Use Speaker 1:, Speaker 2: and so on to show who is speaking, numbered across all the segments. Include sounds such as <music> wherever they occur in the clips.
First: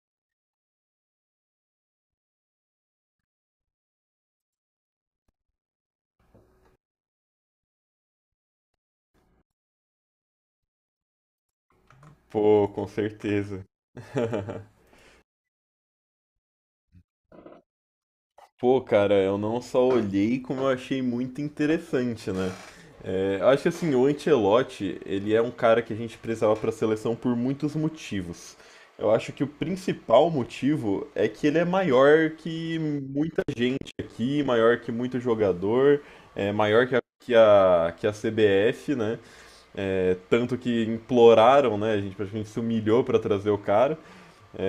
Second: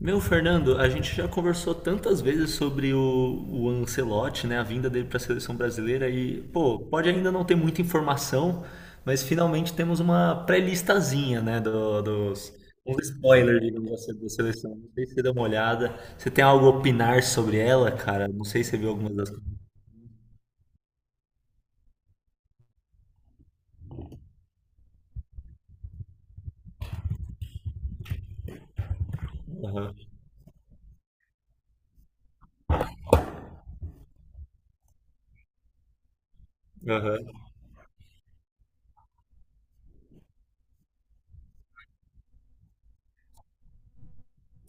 Speaker 1: Meu, Fernando, a gente já conversou tantas vezes sobre o Ancelotti, né, a vinda dele para a seleção brasileira e, pô, pode ainda não ter muita informação, mas finalmente temos uma pré-listazinha, né, dos
Speaker 2: Pô, com
Speaker 1: um spoiler,
Speaker 2: certeza.
Speaker 1: digamos assim, da seleção.
Speaker 2: <laughs>
Speaker 1: Não sei se você deu uma olhada. Você tem algo a opinar sobre ela, cara? Não sei se você
Speaker 2: Pô,
Speaker 1: viu
Speaker 2: cara,
Speaker 1: algumas das
Speaker 2: eu
Speaker 1: coisas.
Speaker 2: não só olhei como eu achei muito interessante, né? Eu acho que assim, o Ancelotti, ele é um cara que a gente precisava para a seleção por muitos motivos. Eu acho que o
Speaker 1: Aham,
Speaker 2: principal motivo é que ele é maior que muita gente aqui, maior que muito jogador, é maior que a,
Speaker 1: aham.
Speaker 2: que a, que a CBF, né? Tanto que imploraram, né? A gente praticamente se humilhou para trazer o cara.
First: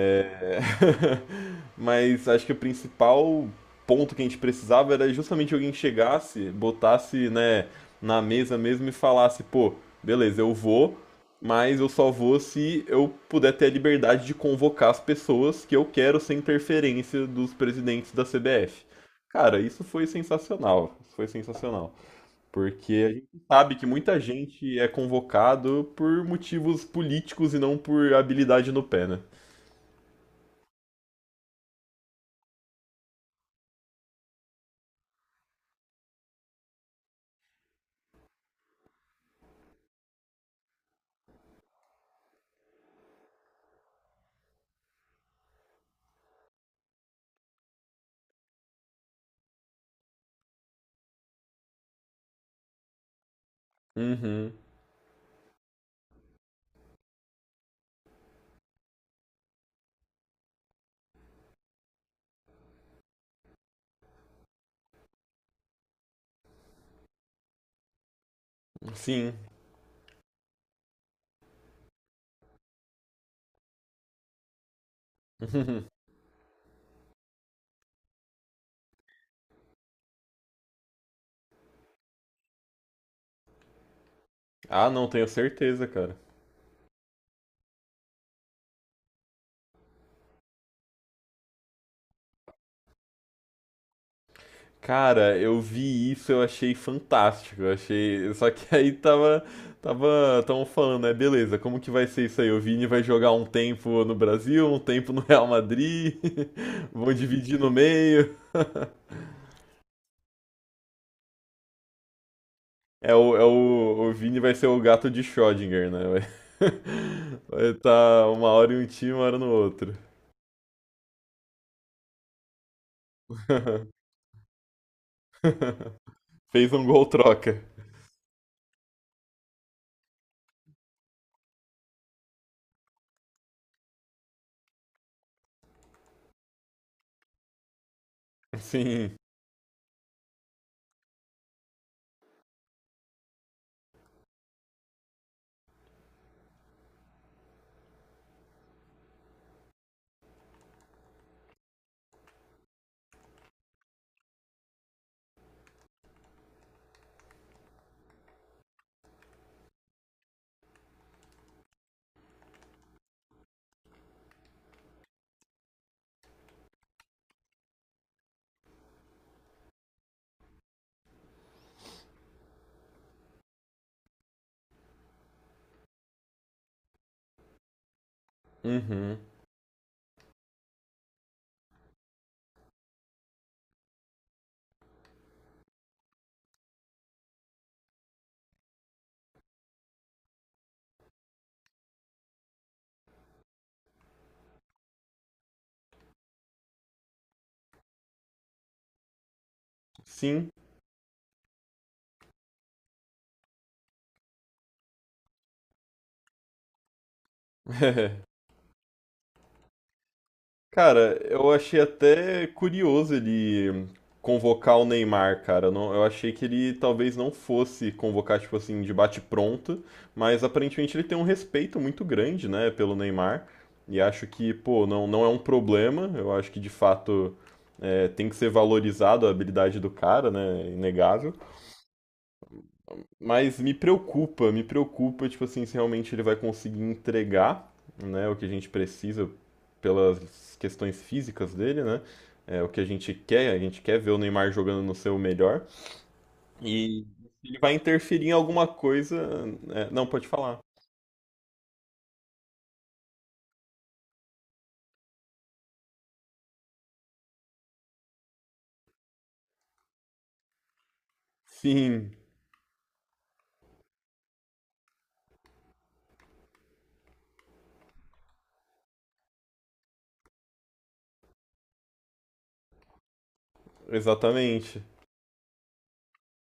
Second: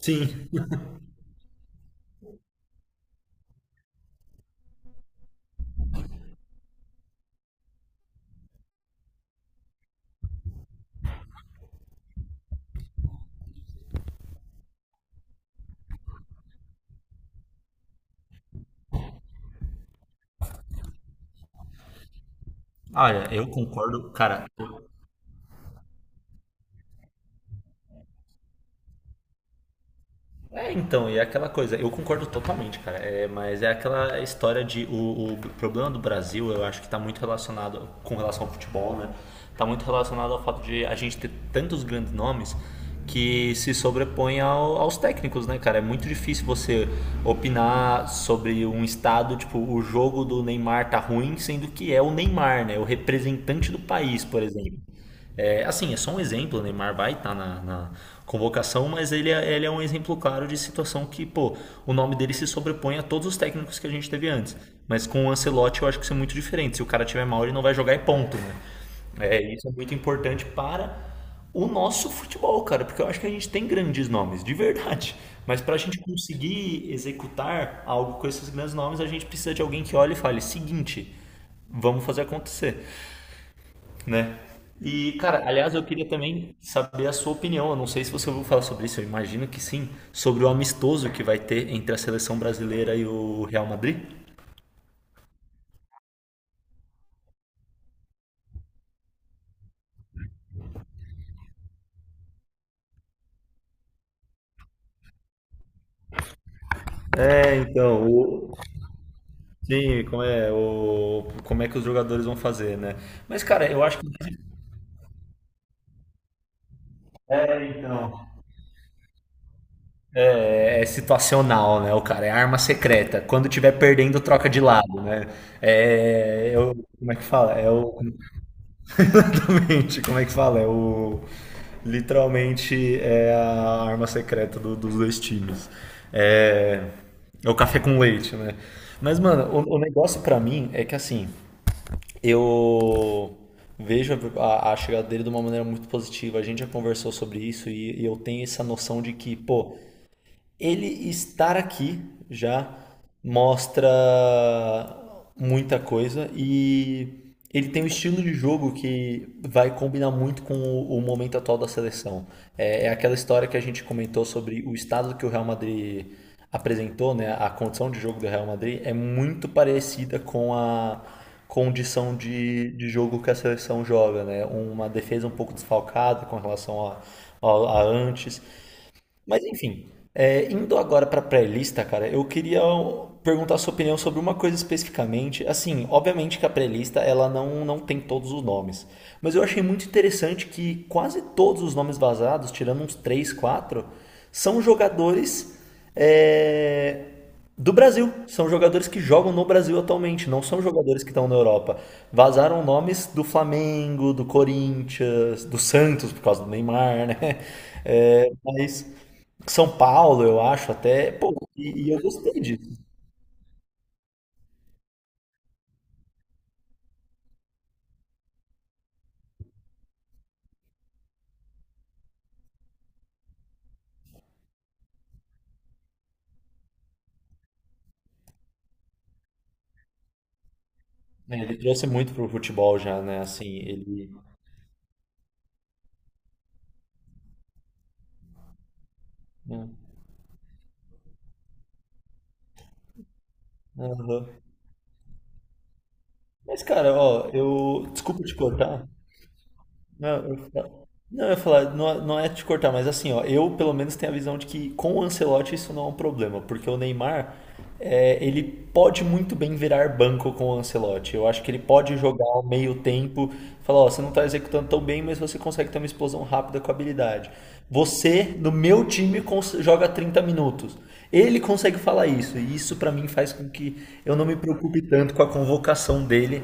Speaker 1: Sim.
Speaker 2: <laughs> mas acho que o principal ponto que a gente precisava era justamente alguém que chegasse, botasse, né, na mesa mesmo e falasse, pô, beleza, eu vou, mas eu só vou se eu puder ter a liberdade de convocar as pessoas que eu quero sem interferência dos presidentes da CBF. Cara, isso foi sensacional, isso foi sensacional. Porque a gente
Speaker 1: Olha, eu
Speaker 2: sabe que
Speaker 1: concordo,
Speaker 2: muita
Speaker 1: cara.
Speaker 2: gente é convocado por motivos políticos e não por habilidade no pé, né?
Speaker 1: É, então, e é aquela coisa, eu concordo totalmente, cara, mas é aquela história de. O problema do Brasil, eu acho que está muito relacionado com relação ao futebol, né? Está muito relacionado ao fato de a gente ter tantos grandes nomes que se sobrepõe aos técnicos, né, cara? É muito difícil você opinar sobre um estado, tipo, o jogo do Neymar tá ruim, sendo que é o Neymar, né? O representante do país, por
Speaker 2: Uhum.
Speaker 1: exemplo. É, assim, é só um exemplo, o Neymar vai estar na convocação, mas ele é um exemplo claro de situação que, pô, o nome dele se sobrepõe a todos os técnicos que a gente teve antes. Mas com o Ancelotti eu acho que isso é muito diferente. Se o cara tiver mal, ele não vai jogar e ponto, né?
Speaker 2: Sim.
Speaker 1: Isso é muito importante para o nosso futebol, cara, porque eu acho que a gente tem grandes nomes, de verdade. Mas para a gente
Speaker 2: <laughs>
Speaker 1: conseguir executar algo com esses grandes nomes, a gente precisa de alguém que olhe e fale: seguinte, vamos fazer acontecer, né?
Speaker 2: Ah, não,
Speaker 1: E,
Speaker 2: tenho
Speaker 1: cara, aliás, eu
Speaker 2: certeza,
Speaker 1: queria
Speaker 2: cara.
Speaker 1: também saber a sua opinião. Eu não sei se você ouviu falar sobre isso, eu imagino que sim, sobre o amistoso que vai ter entre a seleção brasileira e o Real Madrid.
Speaker 2: Cara, eu vi isso, eu achei fantástico. Eu achei. Só que <laughs> aí tava. Tava. Tão falando, né? Beleza, como que vai ser isso aí? O Vini vai jogar um tempo no Brasil, um tempo no Real Madrid. <laughs> Vão
Speaker 1: É,
Speaker 2: dividir no
Speaker 1: então,
Speaker 2: meio. <laughs>
Speaker 1: sim, como é que os jogadores vão fazer, né?
Speaker 2: É o,
Speaker 1: Mas,
Speaker 2: é
Speaker 1: cara, eu acho que
Speaker 2: o, o Vini vai ser o gato de Schrödinger, né? Vai <laughs> vai
Speaker 1: então,
Speaker 2: tá uma hora em um time, uma hora no outro.
Speaker 1: é situacional, né? O cara é arma secreta. Quando tiver perdendo, troca de lado, né?
Speaker 2: <laughs> Fez um gol
Speaker 1: Como é que fala?
Speaker 2: troca.
Speaker 1: É o. <laughs> Exatamente, como é que fala? É o. Literalmente é a arma secreta dos dois times. É. É o café com leite, né?
Speaker 2: Sim.
Speaker 1: Mas, mano, o negócio pra mim é que assim, eu vejo a chegada dele de uma maneira muito positiva. A gente já conversou sobre isso e eu tenho essa noção de que, pô, ele estar aqui já mostra muita coisa e ele tem um estilo de jogo que vai combinar muito com o momento atual da seleção. É aquela história que a gente comentou sobre o estado que o Real Madrid apresentou, né? A condição de jogo do Real Madrid é muito parecida com a condição de jogo que a seleção joga, né? Uma defesa um pouco desfalcada com relação a antes,
Speaker 2: Uhum.
Speaker 1: mas enfim, indo agora para pré-lista, cara, eu queria perguntar a sua opinião sobre uma coisa especificamente. Assim, obviamente que a pré-lista ela não tem todos os nomes, mas eu achei muito interessante que quase todos os nomes vazados, tirando uns 3 4, são jogadores é, do Brasil. São jogadores que jogam no Brasil atualmente, não
Speaker 2: Sim.
Speaker 1: são jogadores que estão na Europa. Vazaram nomes do Flamengo, do Corinthians, do Santos, por causa do Neymar, né? É,
Speaker 2: <laughs>
Speaker 1: mas. São Paulo, eu acho, até.
Speaker 2: Cara,
Speaker 1: Pô,
Speaker 2: eu achei
Speaker 1: e eu gostei
Speaker 2: até
Speaker 1: disso.
Speaker 2: curioso ele convocar o Neymar, cara. Eu não, eu achei que ele talvez não fosse convocar, tipo assim, de bate-pronto, mas aparentemente ele tem um respeito muito grande, né, pelo Neymar. E acho que, pô, não, não é um problema. Eu acho que de fato é, tem que ser valorizado a habilidade do cara, né? Inegável.
Speaker 1: Né? Ele trouxe muito pro futebol já, né? Assim,
Speaker 2: Mas
Speaker 1: ele.
Speaker 2: me preocupa, tipo assim, se realmente ele vai conseguir entregar, né, o que a gente precisa
Speaker 1: Né?
Speaker 2: pelas questões físicas dele, né? É o que a gente quer ver o
Speaker 1: Aham.
Speaker 2: Neymar jogando no seu melhor.
Speaker 1: Mas, cara,
Speaker 2: E
Speaker 1: ó,
Speaker 2: ele vai
Speaker 1: eu. Desculpa
Speaker 2: interferir em
Speaker 1: te
Speaker 2: alguma
Speaker 1: cortar.
Speaker 2: coisa. É, não,
Speaker 1: Não,
Speaker 2: pode
Speaker 1: eu-
Speaker 2: falar.
Speaker 1: Não, eu ia falar, não, não é te cortar, mas assim, ó, eu pelo menos tenho a visão de que com o Ancelotti isso não é um problema, porque o Neymar, ele pode muito bem virar banco com o Ancelotti. Eu acho que ele pode
Speaker 2: Sim,
Speaker 1: jogar ao meio tempo, falar, ó, você não tá executando tão bem, mas você consegue ter uma explosão rápida com habilidade. Você, no meu time, joga 30 minutos. Ele consegue falar isso, e isso pra mim faz com que eu não me
Speaker 2: exatamente.
Speaker 1: preocupe tanto com a convocação dele,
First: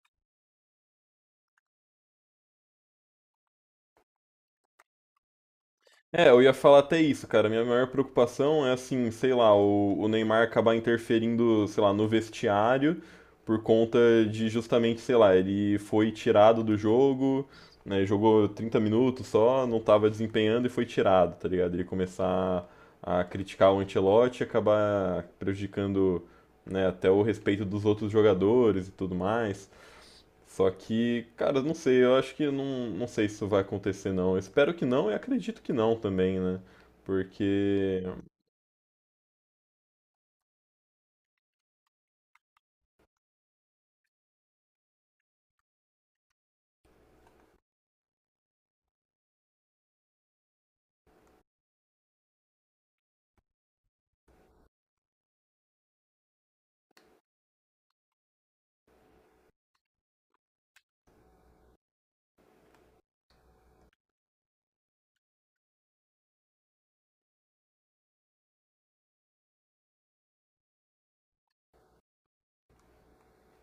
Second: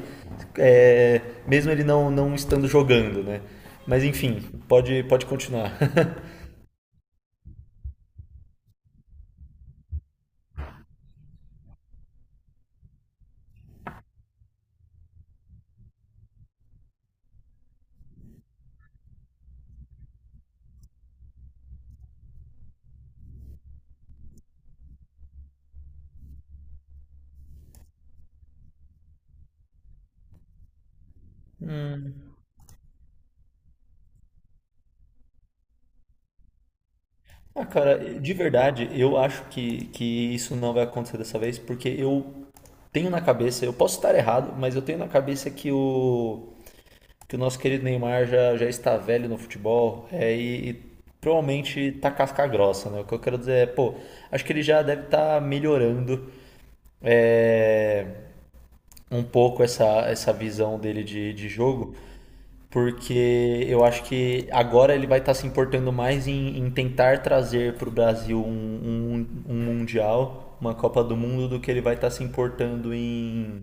Speaker 1: é, mesmo ele não estando jogando, né? Mas enfim, pode continuar. <laughs>
Speaker 2: Eu ia falar até isso, cara. Minha maior preocupação é assim, sei lá, o Neymar acabar interferindo, sei lá, no vestiário por conta de justamente, sei lá, ele foi tirado do jogo, né, jogou 30 minutos só, não estava desempenhando e foi tirado, tá ligado? Ele começar a criticar o Ancelotti e acabar prejudicando, né, até o respeito dos outros jogadores e tudo mais. Só que, cara, não sei, eu acho que não, não sei se isso vai acontecer não. Eu espero que não e acredito que não também, né?
Speaker 1: Ah,
Speaker 2: Porque
Speaker 1: cara, de verdade, eu acho que isso não vai acontecer dessa vez, porque eu tenho na cabeça, eu posso estar errado, mas eu tenho na cabeça que o nosso querido Neymar já está velho no futebol e provavelmente tá casca grossa, né? O que eu quero dizer é, pô, acho que ele já deve estar melhorando, é, um pouco essa visão dele de jogo. Porque eu acho que agora ele vai estar se importando mais em tentar trazer para o Brasil um Mundial, uma Copa do Mundo, do que ele vai estar se importando em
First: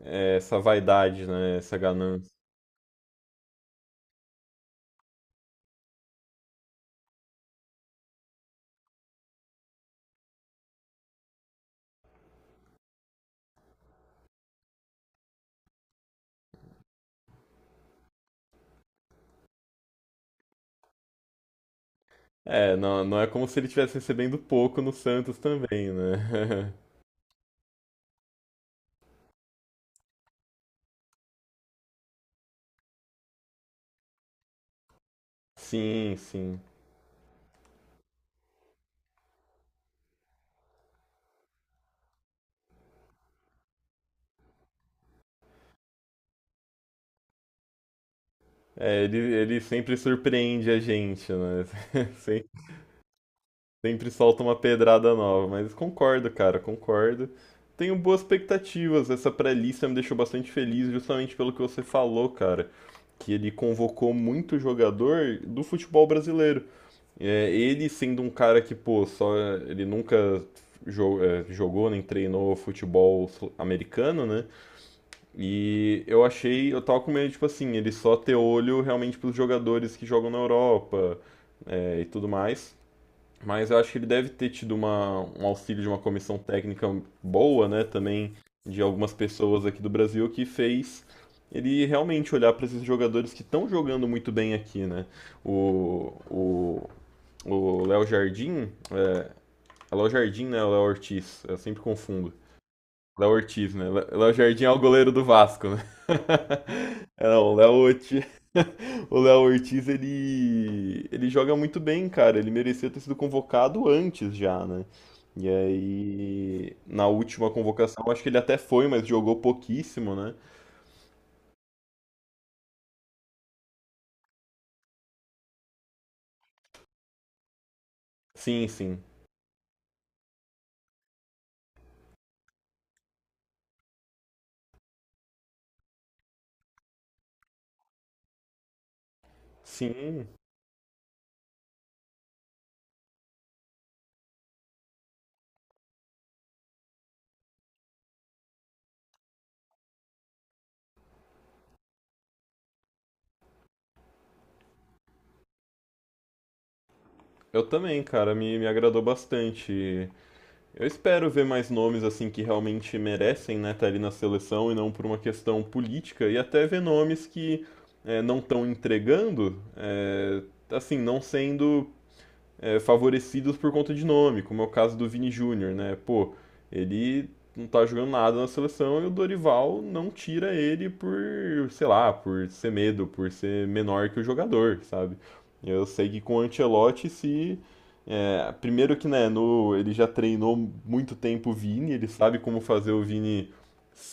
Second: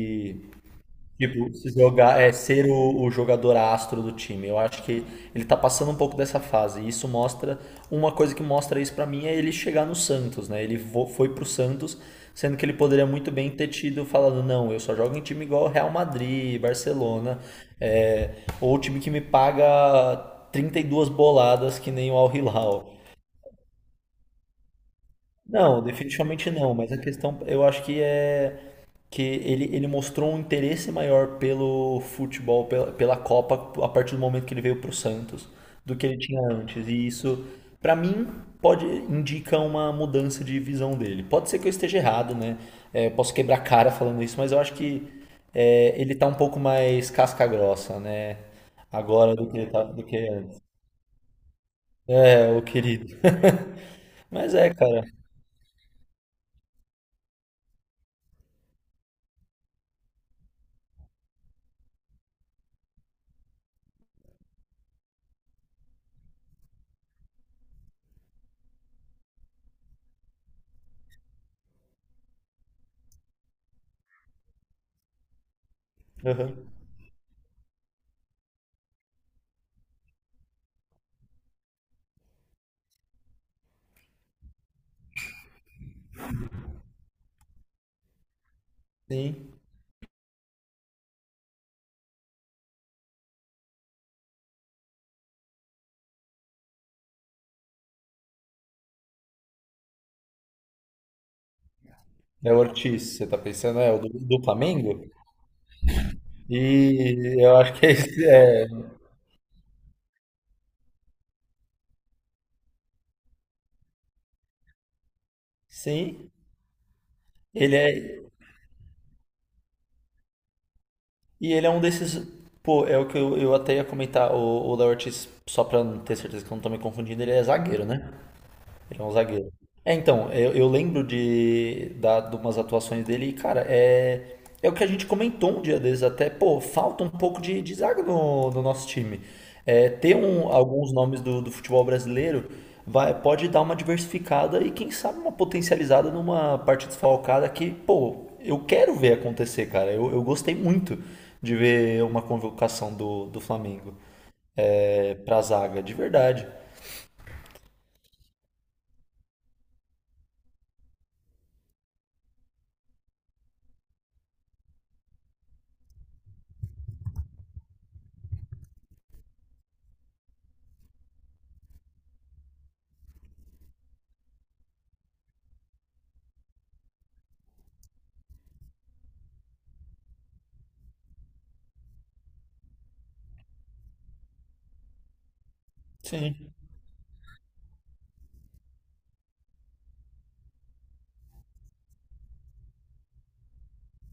Speaker 2: é, essa vaidade,
Speaker 1: Tipo,
Speaker 2: né?
Speaker 1: se
Speaker 2: Essa
Speaker 1: jogar,
Speaker 2: ganância.
Speaker 1: é ser o jogador astro do time. Eu acho que ele tá passando um pouco dessa fase. E isso mostra. Uma coisa que mostra isso pra mim é ele chegar no Santos, né? Ele foi pro Santos, sendo que ele poderia muito bem ter tido falado, não, eu só jogo em time igual Real Madrid, Barcelona, é, ou time que me paga 32 boladas que nem o Al
Speaker 2: É,
Speaker 1: Hilal.
Speaker 2: não, não é como se ele estivesse recebendo pouco no Santos
Speaker 1: Não,
Speaker 2: também,
Speaker 1: definitivamente
Speaker 2: né?
Speaker 1: não, mas a questão eu acho que é que ele mostrou um interesse maior pelo futebol, pela Copa, a partir do momento que ele veio para o Santos,
Speaker 2: <laughs>
Speaker 1: do que
Speaker 2: Sim,
Speaker 1: ele tinha
Speaker 2: sim.
Speaker 1: antes. E isso, para mim, pode indica uma mudança de visão dele. Pode ser que eu esteja errado, né? É, eu posso quebrar a cara falando isso, mas eu acho que, ele tá um pouco mais casca grossa, né?
Speaker 2: É, ele,
Speaker 1: Agora do que,
Speaker 2: ele sempre
Speaker 1: do que antes.
Speaker 2: surpreende a gente, né? <laughs> Sem-
Speaker 1: É, o querido.
Speaker 2: sempre
Speaker 1: <laughs>
Speaker 2: solta
Speaker 1: Mas
Speaker 2: uma
Speaker 1: é, cara.
Speaker 2: pedrada nova, mas concordo, cara, concordo. Tenho boas expectativas. Essa pré-lista me deixou bastante feliz, justamente pelo que você falou, cara, que ele convocou muito jogador do futebol brasileiro. É, ele sendo um cara que, pô, só ele nunca jo- jogou nem treinou futebol sul- americano, né? E eu
Speaker 1: Aham.
Speaker 2: achei, eu tava com medo, tipo assim, ele só ter olho realmente pros jogadores que jogam na Europa, e tudo mais. Mas eu acho que ele deve ter tido uma, um auxílio de uma comissão técnica boa, né? Também de algumas
Speaker 1: Sim.
Speaker 2: pessoas aqui do Brasil que fez ele realmente olhar para esses jogadores que estão jogando muito bem aqui, né? O, o, o Léo Jardim, é Léo Jardim, né? O Léo Ortiz, eu sempre confundo.
Speaker 1: É o Ortiz, você
Speaker 2: Léo
Speaker 1: tá
Speaker 2: Ortiz,
Speaker 1: pensando,
Speaker 2: né?
Speaker 1: é o
Speaker 2: Lé-
Speaker 1: do,
Speaker 2: Léo
Speaker 1: do
Speaker 2: Jardim é o
Speaker 1: Flamengo?
Speaker 2: goleiro do Vasco, né? <laughs> É,
Speaker 1: E
Speaker 2: não, o
Speaker 1: eu
Speaker 2: Léo
Speaker 1: acho que
Speaker 2: Ortiz,
Speaker 1: esse é.
Speaker 2: <laughs> o Léo Ortiz, ele joga muito bem, cara. Ele merecia ter sido convocado antes já, né? E
Speaker 1: Sim,
Speaker 2: aí, na última
Speaker 1: ele
Speaker 2: convocação, acho
Speaker 1: é.
Speaker 2: que ele até foi, mas jogou pouquíssimo, né?
Speaker 1: E ele é um desses. Pô, é o que eu até ia comentar. O Léo Ortiz, só pra ter certeza que eu não tô me confundindo, ele é zagueiro, né?
Speaker 2: Sim,
Speaker 1: Ele
Speaker 2: sim.
Speaker 1: é um zagueiro. É, então, eu lembro de umas atuações dele e, cara, é o que a gente comentou um dia desses até, pô, falta um pouco de zaga no nosso time. É, ter
Speaker 2: Sim,
Speaker 1: alguns nomes do futebol brasileiro pode dar uma diversificada e, quem sabe, uma potencializada numa parte desfalcada que, pô, eu quero ver acontecer, cara. Eu gostei muito de ver uma convocação do Flamengo, pra zaga, de verdade.
Speaker 2: eu também, cara. Me agradou bastante. Eu espero ver mais nomes assim que realmente merecem, né, estar ali na seleção e não por uma questão política e até ver nomes que não estão entregando, assim, não sendo favorecidos por conta de nome, como é o caso do Vini Júnior, né? Pô, ele não tá jogando nada na seleção e o Dorival não tira ele por, sei lá, por ser medo, por ser menor que o jogador, sabe? Eu sei que com o
Speaker 1: Sim,
Speaker 2: Ancelotti se é, primeiro que né, no, ele já treinou muito tempo o Vini, ele sabe como fazer o Vini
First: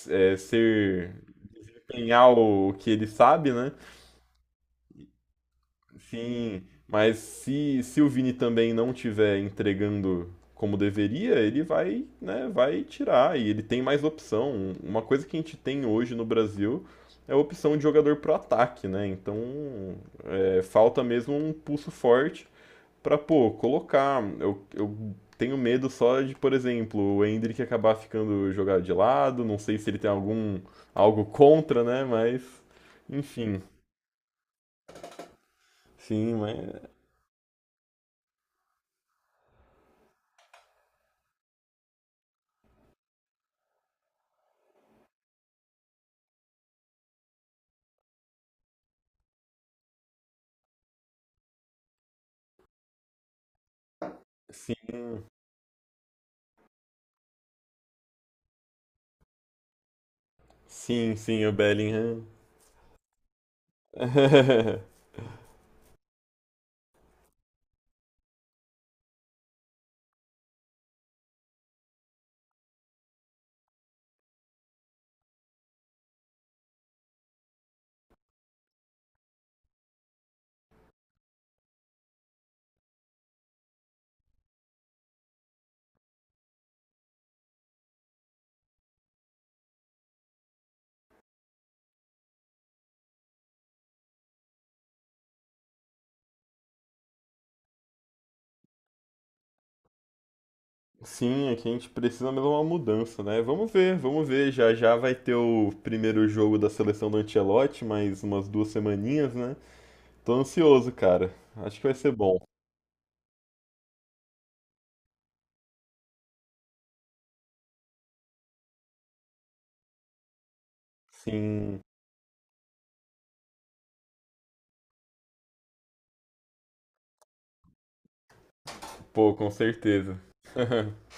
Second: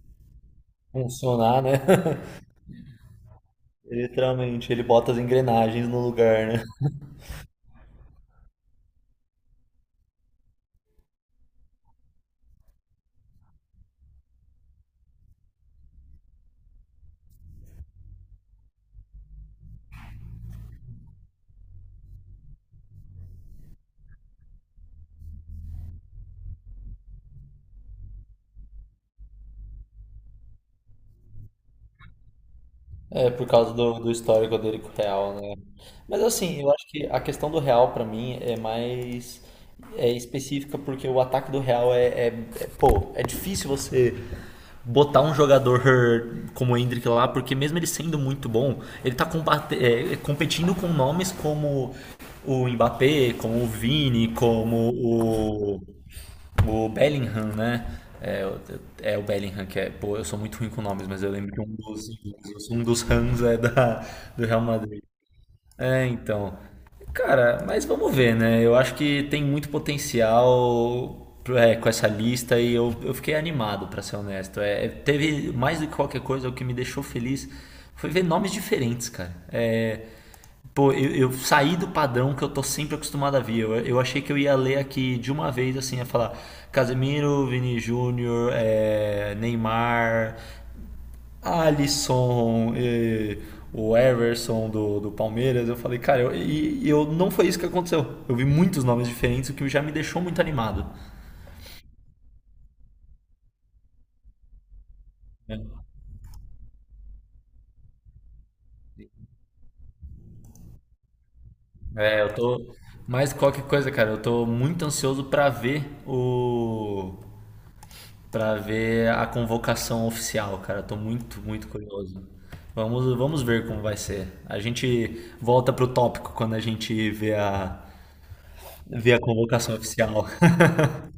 Speaker 2: ser
Speaker 1: funcionar, né? <laughs>
Speaker 2: empenhar o que ele sabe, né?
Speaker 1: Literalmente, ele bota as engrenagens no lugar,
Speaker 2: Sim,
Speaker 1: né?
Speaker 2: mas se o Vini também não tiver entregando como deveria, ele vai, né, vai tirar e ele tem mais opção. Uma coisa que a gente tem hoje no Brasil é a opção de jogador pro ataque, né? Então, é, falta mesmo um pulso forte pra, pô, colocar. Eu tenho medo só de, por exemplo, o Endrick acabar ficando jogado de lado, não sei se ele tem algum algo contra, né? Mas,
Speaker 1: É, por
Speaker 2: enfim.
Speaker 1: causa do histórico dele com o Real, né? Mas
Speaker 2: Sim,
Speaker 1: assim, eu acho
Speaker 2: mas
Speaker 1: que a questão do Real pra mim é mais específica, porque o ataque do Real pô, é difícil você botar um jogador como o Endrick lá, porque mesmo ele sendo muito bom, ele tá combate, competindo com nomes como o Mbappé, como o Vini,
Speaker 2: sim.
Speaker 1: como o Bellingham, né? É, o- é o Bellingham que é. Pô, eu sou muito ruim com nomes,
Speaker 2: Sim,
Speaker 1: mas eu
Speaker 2: sim, o
Speaker 1: lembro que um dos,
Speaker 2: Bellingham.
Speaker 1: um dos Rams é do Real
Speaker 2: <laughs>
Speaker 1: Madrid. É, então. Cara, mas vamos ver, né? Eu acho que tem muito potencial, com essa lista e eu fiquei animado, pra ser honesto. Teve mais do que qualquer coisa, o que me deixou feliz foi ver nomes diferentes, cara. Pô, eu saí do padrão que eu tô sempre acostumado a ver. Eu achei que eu ia ler aqui de uma vez, assim, ia falar Casemiro, Vini Júnior, Neymar, Alisson, e o Everson do Palmeiras. Eu falei, cara, eu não foi isso que aconteceu. Eu vi muitos nomes diferentes, o que já me deixou muito animado.
Speaker 2: Sim, aqui a gente precisa mesmo uma mudança, né? Vamos ver, vamos ver. Já já vai ter
Speaker 1: Né?
Speaker 2: o primeiro jogo da seleção do Ancelotti, mais umas duas semaninhas, né? Tô ansioso, cara. Acho que vai ser
Speaker 1: Eu
Speaker 2: bom.
Speaker 1: tô. Mais que qualquer coisa, cara, eu tô muito ansioso pra ver o, pra ver a convocação oficial, cara. Eu tô muito, muito
Speaker 2: Sim,
Speaker 1: curioso. Vamos ver como vai ser. A gente volta pro tópico quando a gente vê a
Speaker 2: pô, com
Speaker 1: convocação
Speaker 2: certeza.
Speaker 1: oficial.
Speaker 2: <laughs>